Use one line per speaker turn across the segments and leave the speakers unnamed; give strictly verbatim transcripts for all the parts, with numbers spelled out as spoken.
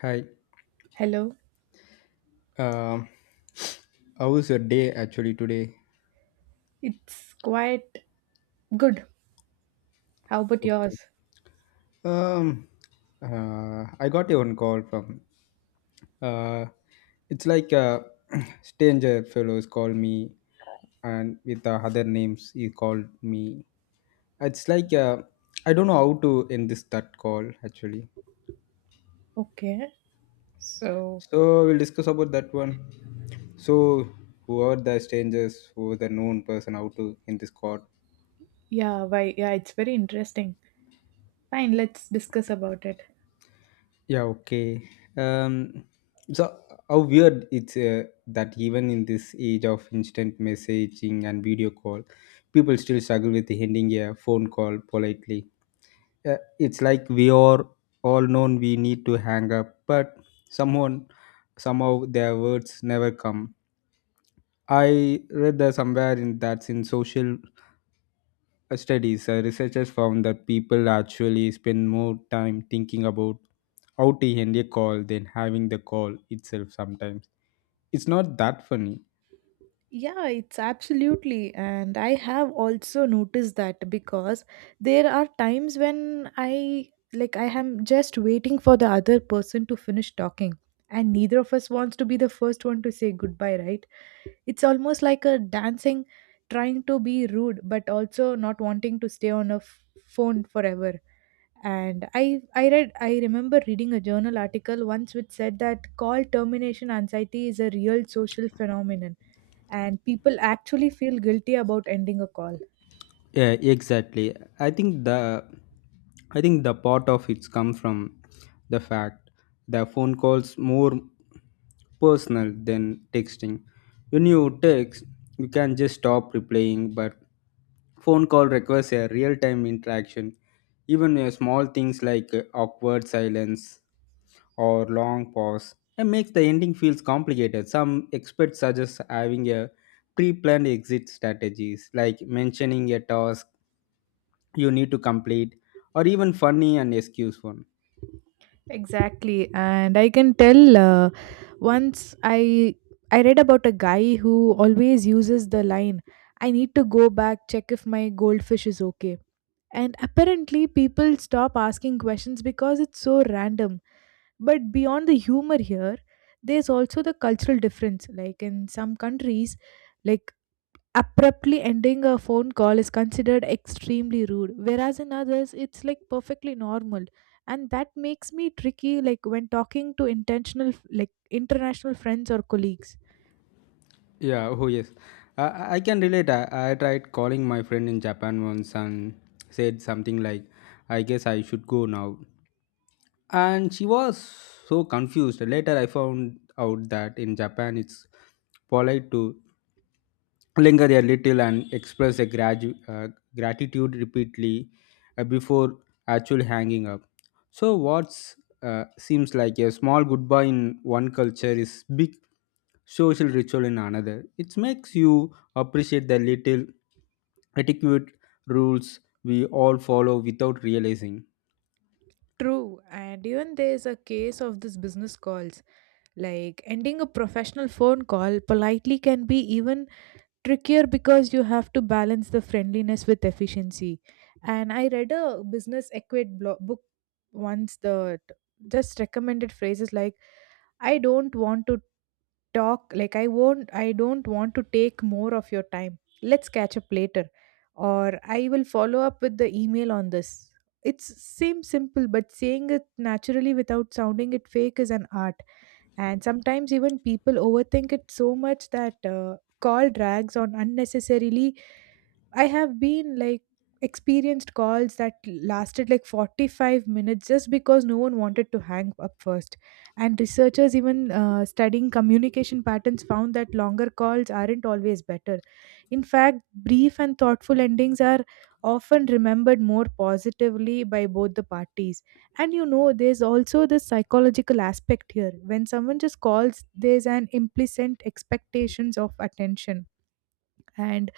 Hi.
Hello.
Um, how was your day actually today?
It's quite good. How about
Okay.
yours?
Um, uh, I got a one call from. Uh, it's like a stranger fellows called me, and with the other names he called me. It's like uh, I don't know how to end this that call actually.
Okay. So,
So we'll discuss about that one. So who are the strangers? Who are the known person? How to end this call?
yeah, why yeah, it's very interesting. Fine, let's discuss about it.
Yeah, okay. Um, so how weird it's uh, that even in this age of instant messaging and video call, people still struggle with ending a phone call politely. Uh, it's like we are all known we need to hang up, but someone somehow their words never come. I read that somewhere in that's in social studies, uh, researchers found that people actually spend more time thinking about how to end a call than having the call itself sometimes. It's not that funny.
Yeah, it's absolutely. And I have also noticed that because there are times when I like I am just waiting for the other person to finish talking, and neither of us wants to be the first one to say goodbye, right? It's almost like a dancing, trying to be rude, but also not wanting to stay on a f- phone forever. And I, I read, I remember reading a journal article once which said that call termination anxiety is a real social phenomenon, and people actually feel guilty about ending a call.
Yeah, exactly. I think the I think the part of it's come from the fact the phone calls more personal than texting. When you text, you can just stop replying, but phone call requires a real-time interaction. Even uh, small things like uh, awkward silence or long pause and makes the ending feels complicated. Some experts suggest having a pre-planned exit strategies like mentioning a task you need to complete or even funny and excuse one.
Exactly, and I can tell. Uh, once I I read about a guy who always uses the line, I need to go back, check if my goldfish is okay. And apparently, people stop asking questions because it's so random. But beyond the humor here, there's also the cultural difference. Like in some countries, like abruptly ending a phone call is considered extremely rude, whereas in others, it's like perfectly normal. And that makes me tricky, like when talking to intentional, like international friends or colleagues.
Yeah oh yes, i, I I can relate. I, I tried calling my friend in Japan once and said something like I guess I should go now, and she was so confused. Later I found out that in Japan it's polite to linger a little and express a gradu- uh, gratitude repeatedly uh, before actually hanging up. So, what uh, seems like a small goodbye in one culture is big social ritual in another. It makes you appreciate the little etiquette rules we all follow without realizing.
True, and even there's a case of this business calls. Like ending a professional phone call politely can be even trickier because you have to balance the friendliness with efficiency. And I read a business equate blo- book once that just recommended phrases like, I don't want to talk like, I won't, I don't want to take more of your time, let's catch up later, or, I will follow up with the email on this. It's seems simple, but saying it naturally without sounding it fake is an art. And sometimes even people overthink it so much that uh, call drags on unnecessarily. I have been like experienced calls that lasted like forty-five minutes just because no one wanted to hang up first. And researchers, even uh, studying communication patterns, found that longer calls aren't always better. In fact, brief and thoughtful endings are often remembered more positively by both the parties. And you know, there's also the psychological aspect here. When someone just calls, there's an implicit expectations of attention. And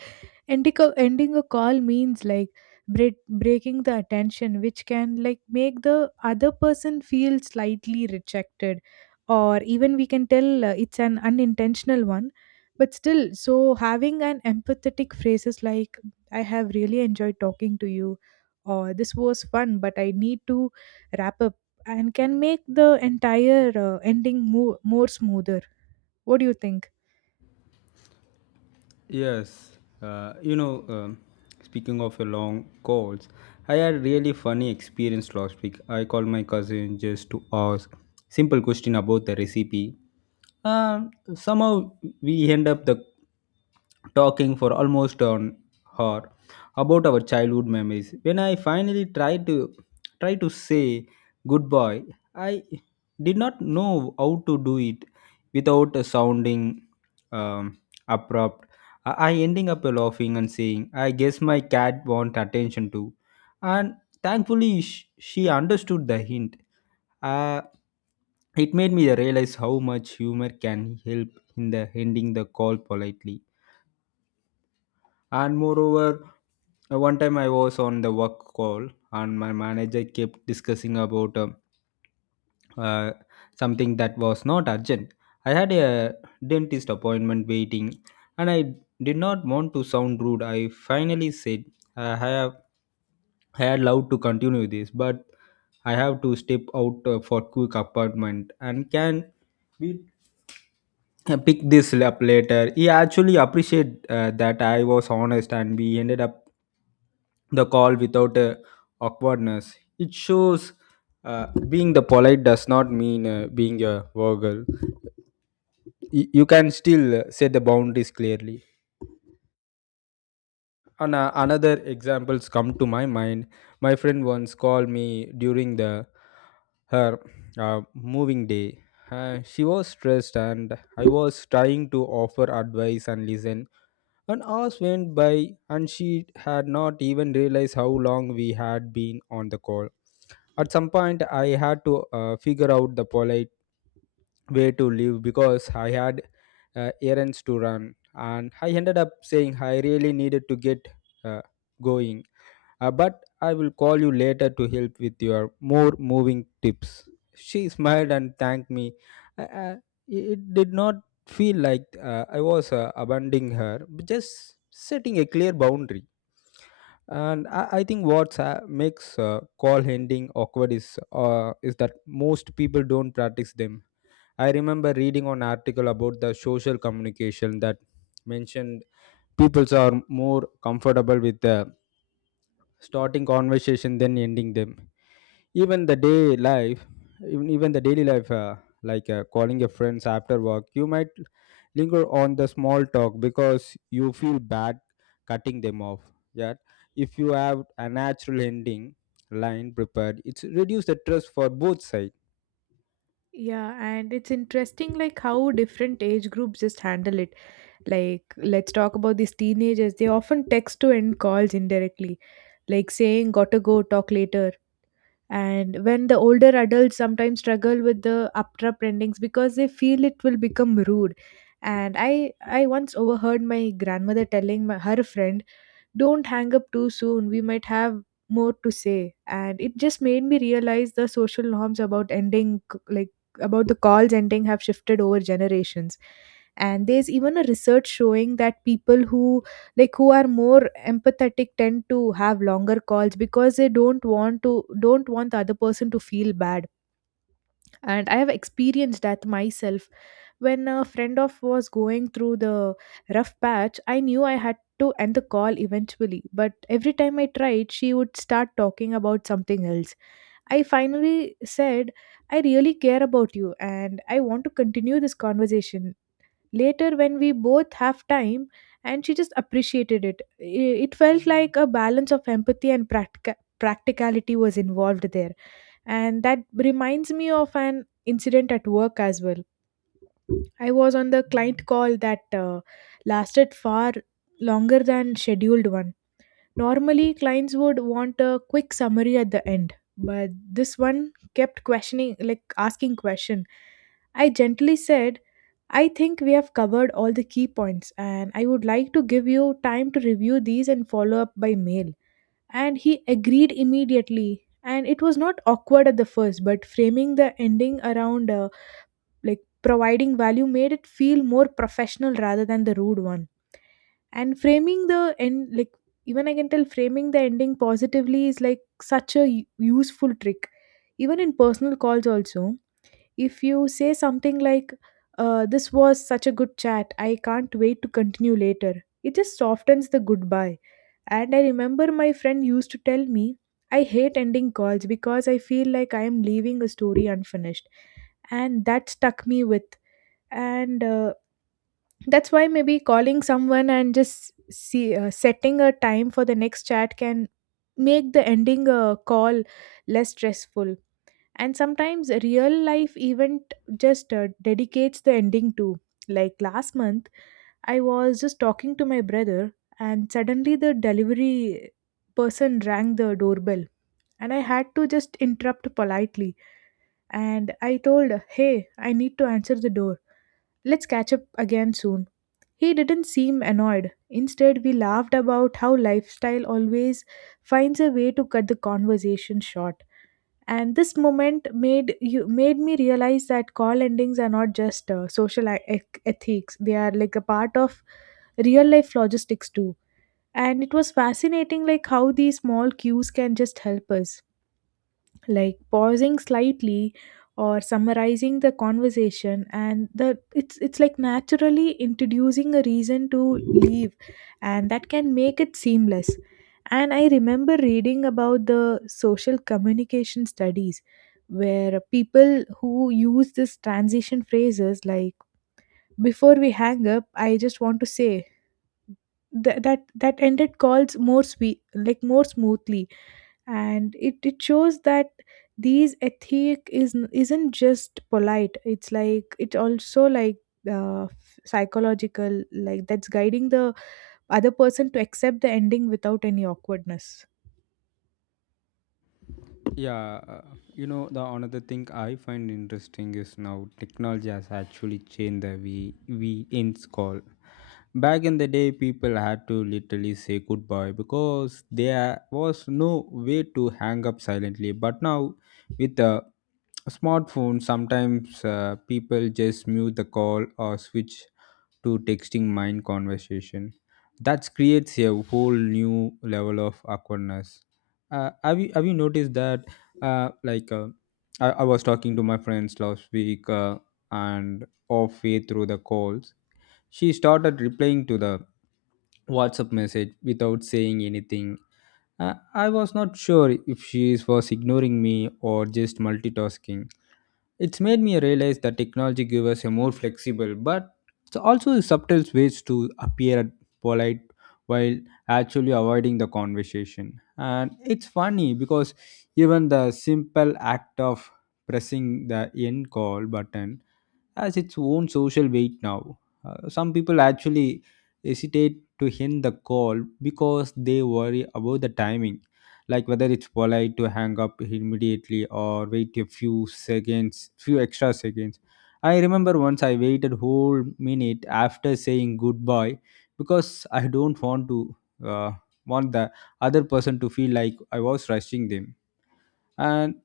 ending a, ending a call means like break, breaking the attention, which can like make the other person feel slightly rejected, or even we can tell uh, it's an unintentional one, but still, so having an empathetic phrases like, I have really enjoyed talking to you, or, this was fun but I need to wrap up, and can make the entire uh, ending more, more smoother. What do you think?
Yes, uh, you know, um, speaking of your long calls, I had a really funny experience last week. I called my cousin just to ask simple question about the recipe. Um, somehow we end up the talking for almost an hour about our childhood memories. When I finally tried to try to say goodbye, I did not know how to do it without sounding um, abrupt. I I ending up laughing and saying, I guess my cat want attention too. And thankfully, sh- she understood the hint. Uh, it made me realize how much humor can help in the ending the call politely. And moreover, uh, one time I was on the work call and my manager kept discussing about um, uh, something that was not urgent. I had a dentist appointment waiting and I did not want to sound rude. I finally said, I have I had loved to continue this, but I have to step out uh, for quick appointment and can we "Uh, pick this up later. He actually appreciated uh, that I was honest and we ended up the call without uh, awkwardness. It shows uh, being the polite does not mean uh, being a vulgar. Y- you can still uh, set the boundaries clearly, and uh, another examples come to my mind. My friend once called me during the her uh, moving day. Uh, she was stressed, and I was trying to offer advice and listen. And hours went by, and she had not even realized how long we had been on the call. At some point, I had to uh, figure out the polite way to leave because I had uh, errands to run, and I ended up saying I really needed to get uh, going. Uh, but I will call you later to help with your more moving tips. She smiled and thanked me. I, I, it did not feel like uh, I was uh, abandoning her, but just setting a clear boundary. And I, I think what uh, makes uh, call handling awkward is uh, is that most people don't practice them. I remember reading an article about the social communication that mentioned people are more comfortable with the starting conversation then ending them, even the day life, even, even the daily life, uh, like uh, calling your friends after work. You might linger on the small talk because you feel bad cutting them off, yet if you have a natural ending line prepared it's reduce the trust for both sides.
Yeah, and it's interesting like how different age groups just handle it. Like let's talk about these teenagers. They often text to end calls indirectly, like saying gotta go, talk later. And when the older adults sometimes struggle with the abrupt endings because they feel it will become rude. And I I once overheard my grandmother telling my, her friend, don't hang up too soon, we might have more to say. And it just made me realize the social norms about ending c- like, about the calls ending have shifted over generations. And there's even a research showing that people who like who are more empathetic tend to have longer calls because they don't want to, don't want the other person to feel bad. And I have experienced that myself. When a friend of was going through the rough patch, I knew I had to end the call eventually, but every time I tried, she would start talking about something else. I finally said, I really care about you, and I want to continue this conversation later when we both have time. And she just appreciated it. I- it felt like a balance of empathy and practica- practicality was involved there. And that reminds me of an incident at work as well. I was on the client call that uh, lasted far longer than scheduled one. Normally clients would want a quick summary at the end, but this one kept questioning, like asking question. I gently said, I think we have covered all the key points, and I would like to give you time to review these and follow up by mail. And he agreed immediately, and it was not awkward at the first, but framing the ending around uh, like, providing value made it feel more professional rather than the rude one. And framing the end like, even I can tell framing the ending positively is like such a u- useful trick. Even in personal calls also, if you say something like, uh, this was such a good chat, I can't wait to continue later, it just softens the goodbye. And I remember my friend used to tell me, I hate ending calls because I feel like I am leaving a story unfinished. And that stuck me with. And uh, that's why maybe calling someone and just see uh, setting a time for the next chat can make the ending a call less stressful. And sometimes a real life event just uh, dedicates the ending to, like last month I was just talking to my brother, and suddenly the delivery person rang the doorbell, and I had to just interrupt politely. And I told, hey, I need to answer the door, let's catch up again soon. He didn't seem annoyed. Instead, we laughed about how lifestyle always finds a way to cut the conversation short. And this moment made you made me realize that call endings are not just uh, social e- ec- ethics, they are like a part of real life logistics too. And it was fascinating like how these small cues can just help us, like pausing slightly or summarizing the conversation. And the it's it's like naturally introducing a reason to leave, and that can make it seamless. And I remember reading about the social communication studies where people who use this transition phrases like, before we hang up I just want to say that that, that ended calls more sweet like more smoothly. And it, it shows that these ethic is isn't just polite, it's like it's also like uh, psychological, like that's guiding the other person to accept the ending without any awkwardness.
Yeah, uh, you know the another thing I find interesting is now technology has actually changed the we we ends call. Back in the day, people had to literally say goodbye because there was no way to hang up silently. But now, with the smartphone, sometimes uh, people just mute the call or switch to texting mind conversation. That creates a whole new level of awkwardness. Uh, have you have you noticed that uh, like uh, I, I was talking to my friends last week uh, and halfway through the calls she started replying to the WhatsApp message without saying anything. uh, I was not sure if she was ignoring me or just multitasking. It's made me realize that technology gives us a more flexible but it's also subtle ways to appear polite while actually avoiding the conversation. And it's funny because even the simple act of pressing the end call button has its own social weight now. Uh, some people actually hesitate to hint the call because they worry about the timing, like whether it's polite to hang up immediately or wait a few seconds, few extra seconds. I remember once I waited whole minute after saying goodbye because I don't want to uh, want the other person to feel like I was rushing them, and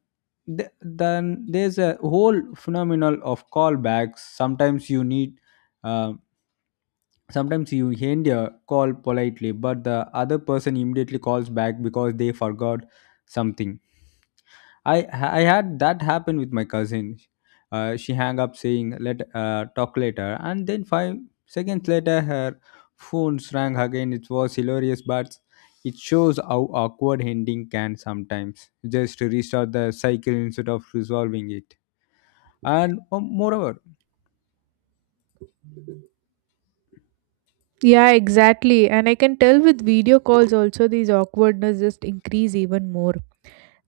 th- then there's a whole phenomenal of callbacks sometimes you need, uh, sometimes you end your call politely but the other person immediately calls back because they forgot something. I I had that happen with my cousin. Uh, she hung up saying let uh, talk later, and then five seconds later her phone rang again. It was hilarious, but it shows how awkward ending can sometimes just restart the cycle instead of resolving it. And um, moreover,
Yeah, exactly. And I can tell with video calls also, these awkwardness just increase even more.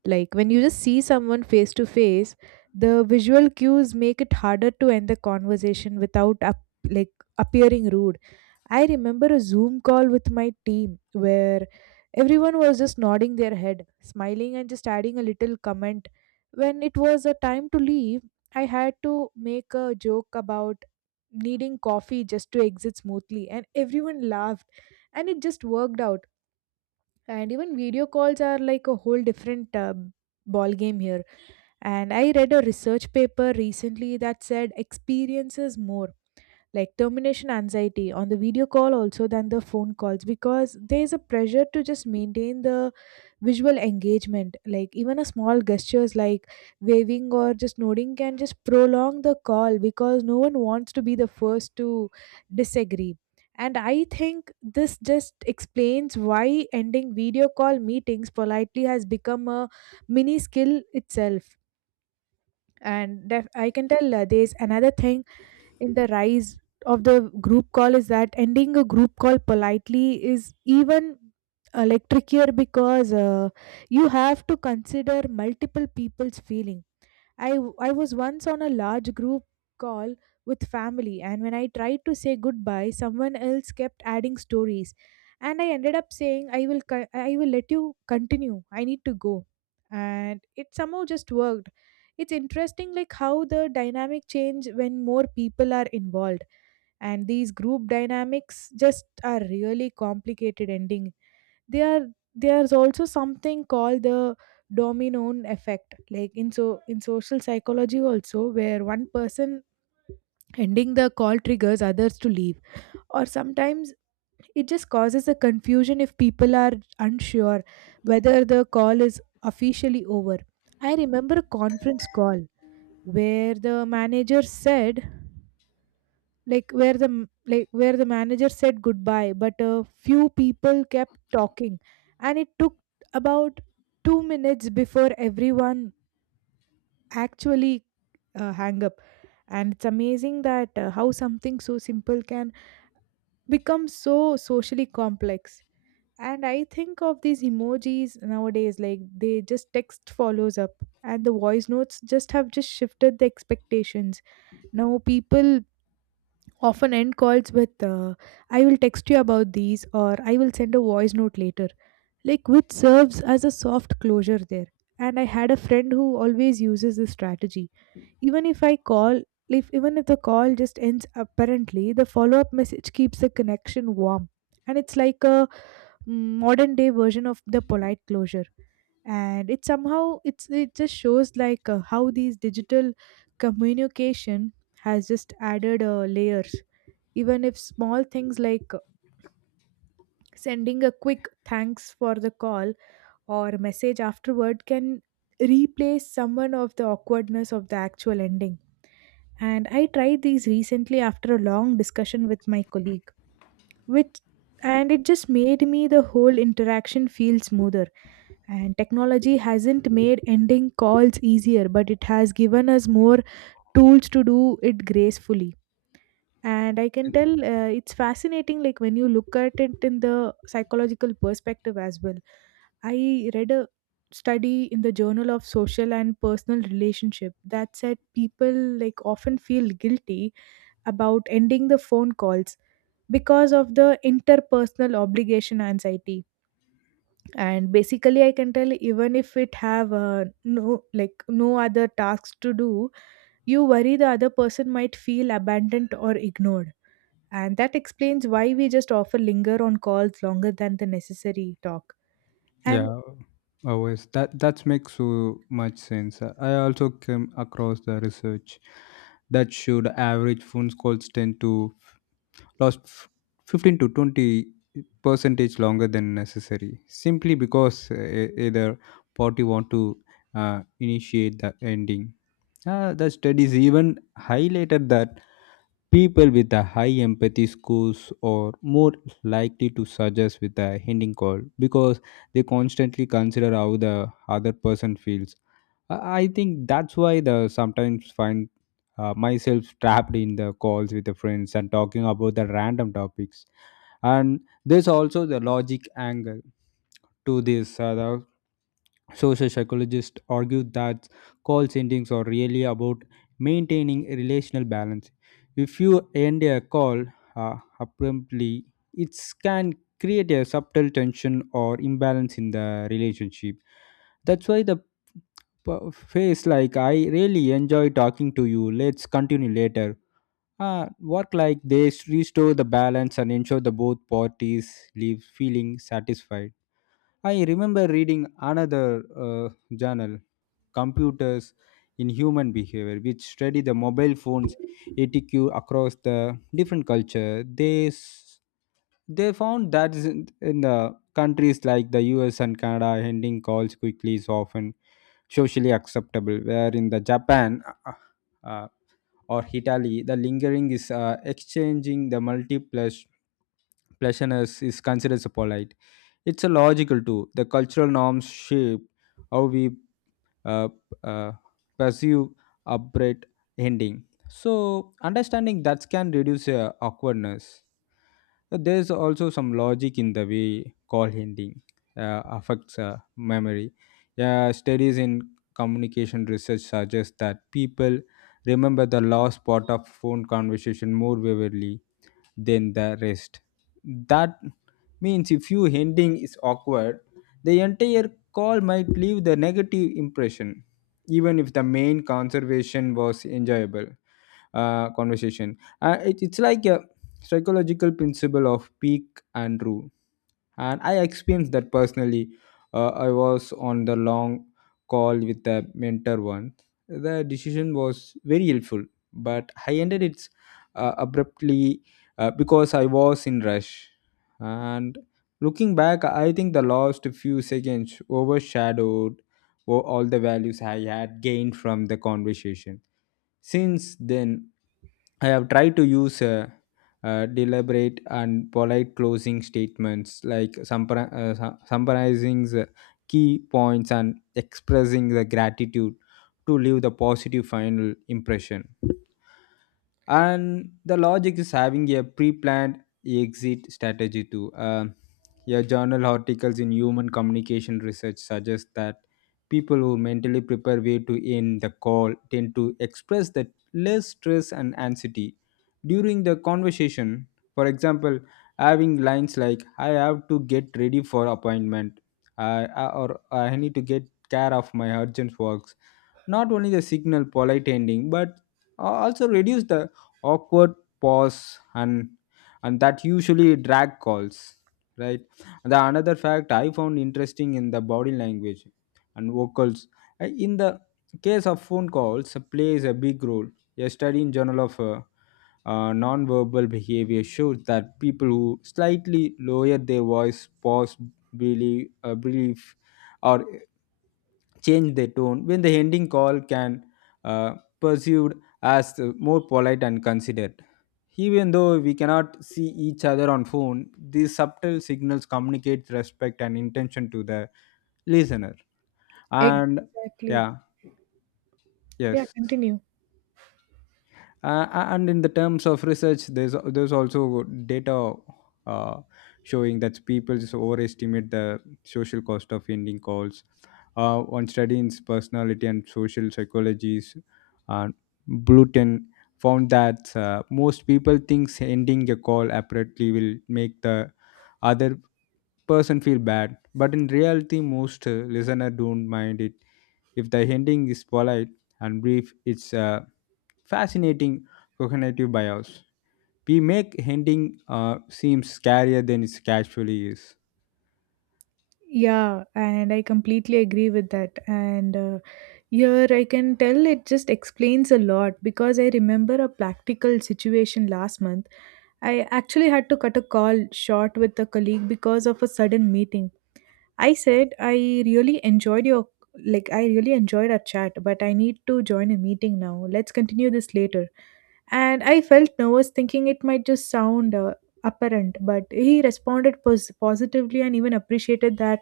Like when you just see someone face to face, the visual cues make it harder to end the conversation without up, like appearing rude. I remember a Zoom call with my team where everyone was just nodding their head, smiling, and just adding a little comment. When it was a time to leave, I had to make a joke about needing coffee just to exit smoothly, and everyone laughed, and it just worked out. And even video calls are like a whole different uh, ball game here. And I read a research paper recently that said experiences more like termination anxiety on the video call also than the phone calls, because there is a pressure to just maintain the visual engagement, like even a small gestures like waving or just nodding can just prolong the call because no one wants to be the first to disagree. And I think this just explains why ending video call meetings politely has become a mini skill itself. And def- I can tell uh, there's another thing in the rise of the group call is that ending a group call politely is even uh, like trickier because uh, you have to consider multiple people's feelings. I, w- I was once on a large group call with family, and when I tried to say goodbye, someone else kept adding stories. And I ended up saying, I will, co- I will let you continue. I need to go. And it somehow just worked. It's interesting, like how the dynamic change when more people are involved and these group dynamics just are really complicated ending they are there's also something called the domino effect like in so in social psychology also where one person ending the call triggers others to leave, or sometimes it just causes a confusion if people are unsure whether the call is officially over. I remember a conference call where the manager said like where the m- like where the manager said goodbye but a few people kept talking and it took about two minutes before everyone actually uh, hang up. And it's amazing that uh, how something so simple can become so socially complex. And I think of these emojis nowadays, like they just text follows up and the voice notes just have just shifted the expectations. Now people often end calls with, uh, I will text you about these, or I will send a voice note later, like which serves as a soft closure there. And I had a friend who always uses this strategy. Even if i call if even if the call just ends, apparently the follow up message keeps the connection warm. And it's like a modern day version of the polite closure. And it somehow it's it just shows, like uh, how these digital communication has just added uh, layers. Even if small things like sending a quick thanks for the call or message afterward can replace someone of the awkwardness of the actual ending. And I tried these recently after a long discussion with my colleague, which and it just made me the whole interaction feel smoother. And technology hasn't made ending calls easier, but it has given us more tools to do it gracefully. And I can tell uh, it's fascinating like when you look at it in the psychological perspective as well. I read a study in the Journal of Social and Personal Relationship that said people, like, often feel guilty about ending the phone calls because of the interpersonal obligation anxiety. And basically I can tell even if it have uh, no like no other tasks to do, you worry the other person might feel abandoned or ignored. And that explains why we just often linger on calls longer than the necessary talk. And
yeah, always that that makes so much sense. I also came across the research that showed average phone calls tend to last f- fifteen to twenty percentage longer than necessary simply because uh, e- either party want to uh, initiate the ending. Uh, the studies even highlighted that people with a high empathy scores are more likely to suggest with a hinting call because they constantly consider how the other person feels. I I think that's why the sometimes find uh, myself trapped in the calls with the friends and talking about the random topics. And there's also the logic angle to this. Uh, the social psychologists argue that call endings are really about maintaining a relational balance. If you end a call uh, abruptly, it can create a subtle tension or imbalance in the relationship. That's why the p- face like I really enjoy talking to you. Let's continue later. Uh, work like this, restore the balance and ensure the both parties leave feeling satisfied. I remember reading another uh, journal, Computers in Human Behavior, which study the mobile phones A T Q across the different culture. They s- they found that is in in the countries like the U S and Canada, ending calls quickly is often socially acceptable, where in the Japan uh, uh, or Italy, the lingering is uh, exchanging the multiple pleasantness is considered as polite. It's a logical too. The cultural norms shape how we uh, uh, perceive upright ending. So understanding that can reduce uh, awkwardness. There is also some logic in the way call ending uh, affects uh, memory. Yeah, studies in communication research suggest that people remember the last part of phone conversation more vividly than the rest. That means if your ending is awkward, the entire call might leave the negative impression, even if the main conservation was enjoyable uh, conversation. Uh, it, it's like a psychological principle of peak and rule, and I experienced that personally. uh, I was on the long call with the mentor once. The decision was very helpful, but I ended it uh, abruptly uh, because I was in rush. And looking back, I think the last few seconds overshadowed o- all the values I had gained from the conversation. Since then, I have tried to use a, uh, deliberate and polite closing statements like summar- uh, su- summarizing the key points and expressing the gratitude to leave the positive final impression. And the logic is having a pre-planned exit strategy too. Um yeah, journal articles in human communication research suggest that people who mentally prepare way to end the call tend to express that less stress and anxiety during the conversation. For example, having lines like I have to get ready for appointment, I or I need to get care of my urgent works, not only the signal polite ending but also reduce the awkward pause and and that usually drag calls, right. The another fact I found interesting in the body language and vocals. Uh, in the case of phone calls uh, plays a big role. A study in journal of uh, uh, non behavior shows that people who slightly lower their voice pause believe, uh, brief, or change the tone when the ending call can uh, perceived as uh, more polite and considered, even though we cannot see each other on phone. These subtle signals communicate respect and intention to the listener and
exactly.
yeah. Yes,
Yeah, continue.
uh, and in the terms of research there's there's also data uh, showing that people just overestimate the social cost of ending calls. Uh, on studying personality and social psychologies, uh, Bluton found that uh, most people thinks ending a call abruptly will make the other person feel bad, but in reality most uh, listener don't mind it if the ending is polite and brief. It's uh, Fascinating cognitive bias. We make ending uh, seem scarier than it actually is.
Yeah, and I completely agree with that. And uh, here I can tell it just explains a lot because I remember a practical situation last month. I actually had to cut a call short with a colleague because of a sudden meeting. I said I really enjoyed your like I really enjoyed our chat, but I need to join a meeting now. Let's continue this later. And I felt nervous thinking it might just sound uh, apparent, but he responded pos- positively and even appreciated that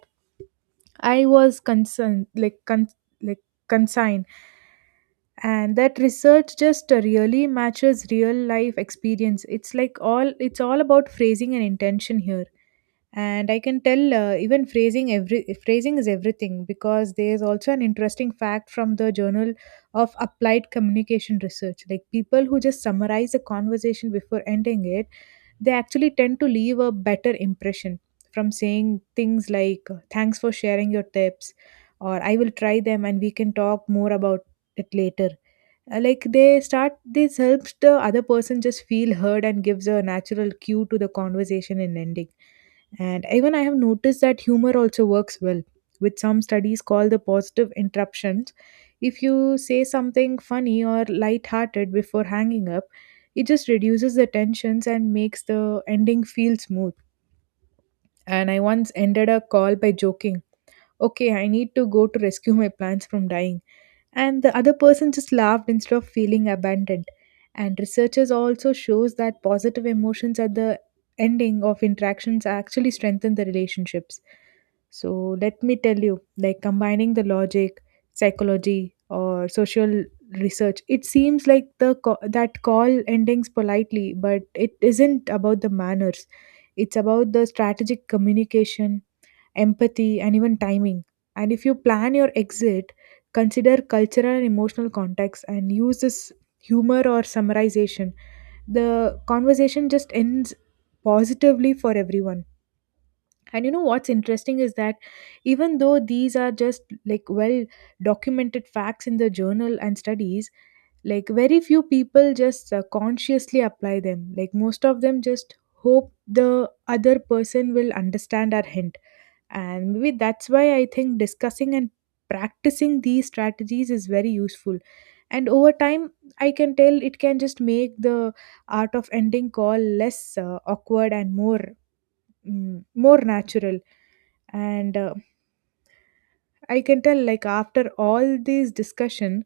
I was concerned, like con- like consigned. And that research just uh, really matches real life experience. It's like all it's all about phrasing and intention here. And I can tell uh, even phrasing, every phrasing is everything because there's also an interesting fact from the Journal of Applied Communication Research, like people who just summarize a conversation before ending it, they actually tend to leave a better impression from saying things like thanks for sharing your tips, or I will try them and we can talk more about it later. Uh, like they start, this helps the other person just feel heard and gives a natural cue to the conversation and ending. And even I have noticed that humor also works well, which some studies call the positive interruptions. If you say something funny or light-hearted before hanging up, it just reduces the tensions and makes the ending feel smooth. And I once ended a call by joking, okay, I need to go to rescue my plants from dying, and the other person just laughed instead of feeling abandoned. And researchers also shows that positive emotions at the ending of interactions actually strengthen the relationships. So let me tell you, like combining the logic, psychology, or social research, it seems like the co- that call endings politely but it isn't about the manners. It's about the strategic communication, empathy, and even timing. And if you plan your exit, consider cultural and emotional context and use this humor or summarization, the conversation just ends positively for everyone. And you know what's interesting is that even though these are just, like, well documented facts in the journal and studies, like very few people just uh, consciously apply them. Like most of them just hope the other person will understand our hint. And maybe that's why I think discussing and practicing these strategies is very useful. And over time, I can tell it can just make the art of ending call less uh, awkward and more mm, more natural. And uh, I can tell, like after all this discussion,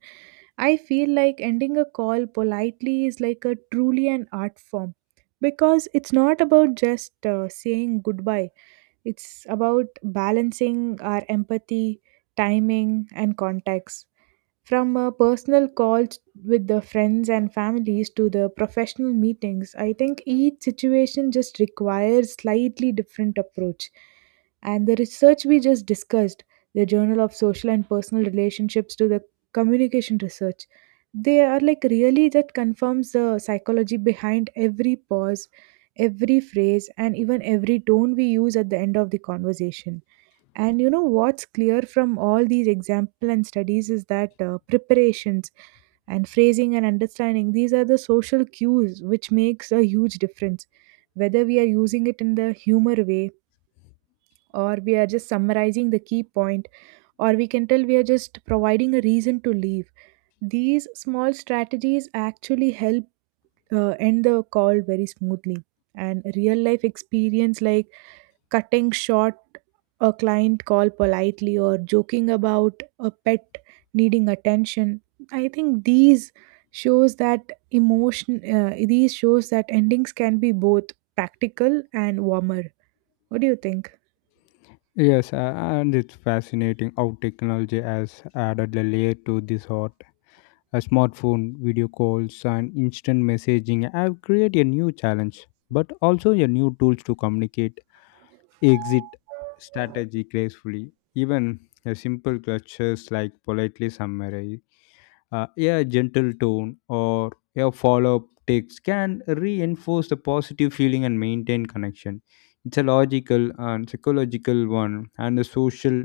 I feel like ending a call politely is like a truly an art form, because it's not about just uh, saying goodbye. It's about balancing our empathy, timing, and context. From uh, personal calls with the friends and families to the professional meetings, I think each situation just requires slightly different approach. And the research we just discussed, the Journal of Social and Personal Relationships to the communication research, they are, like, really that confirms the psychology behind every pause, every phrase, and even every tone we use at the end of the conversation. And you know what's clear from all these example and studies is that uh, preparations and phrasing and understanding these are the social cues which makes a huge difference. Whether we are using it in the humor way, or we are just summarizing the key point, or we can tell we are just providing a reason to leave, these small strategies actually help uh, end the call very smoothly. And real life experience like cutting short a client call politely or joking about a pet needing attention, I think these shows that emotion, uh, these shows that endings can be both practical and warmer. What do you think?
Yes, uh, and it's fascinating how technology has added a layer to this art. A smartphone, video calls, and instant messaging have created a new challenge, but also a new tools to communicate exit strategy gracefully. Even a simple gestures like politely summarize. Uh, a gentle tone or a follow up text can reinforce the positive feeling and maintain connection. It's a logical and psychological one, and the social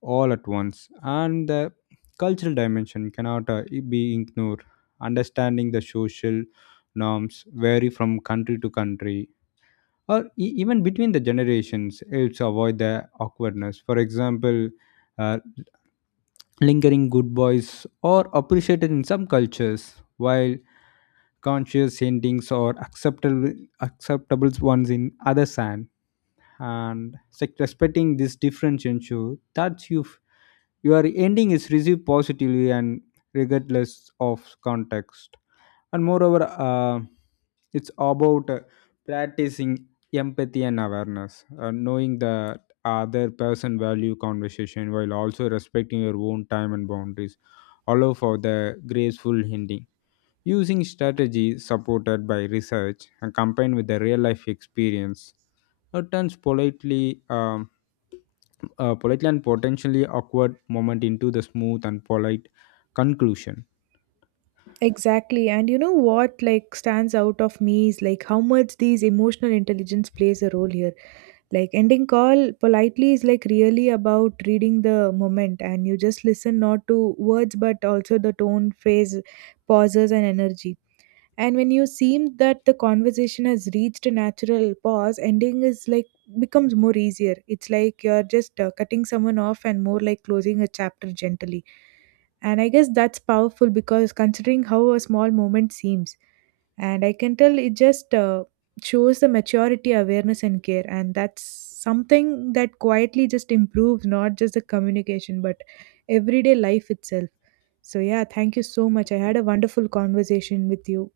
all at once. And the cultural dimension cannot uh, be ignored. Understanding the social norms vary from country to country or e- even between the generations helps avoid the awkwardness. For example, uh, lingering good boys or appreciated in some cultures, while conscious endings are acceptable acceptable ones in others. And and sec- respecting this difference ensure that you your ending is received positively and regardless of context. And moreover, uh, it's about uh, practicing empathy and awareness. Uh, knowing the other person value conversation while also respecting your own time and boundaries allow for the graceful ending, using strategies supported by research and combined with the real life experience uh, turns politely um, uh, politely and potentially awkward moment into the smooth and polite conclusion.
Exactly. And you know what, like, stands out of me is like how much these emotional intelligence plays a role here. Like ending call politely is like really about reading the moment and you just listen not to words but also the tone, phrase, pauses and energy. And when you seem that the conversation has reached a natural pause, ending is like becomes more easier. It's like you're just uh, cutting someone off and more like closing a chapter gently. And I guess that's powerful because considering how a small moment seems. And I can tell it just uh, shows the maturity, awareness, and care. And that's something that quietly just improves not just the communication, but everyday life itself. So, yeah, thank you so much. I had a wonderful conversation with you.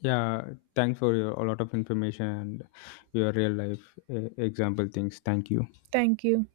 Yeah, thanks for your a lot of information and your real life uh, example things. Thank you.
Thank you.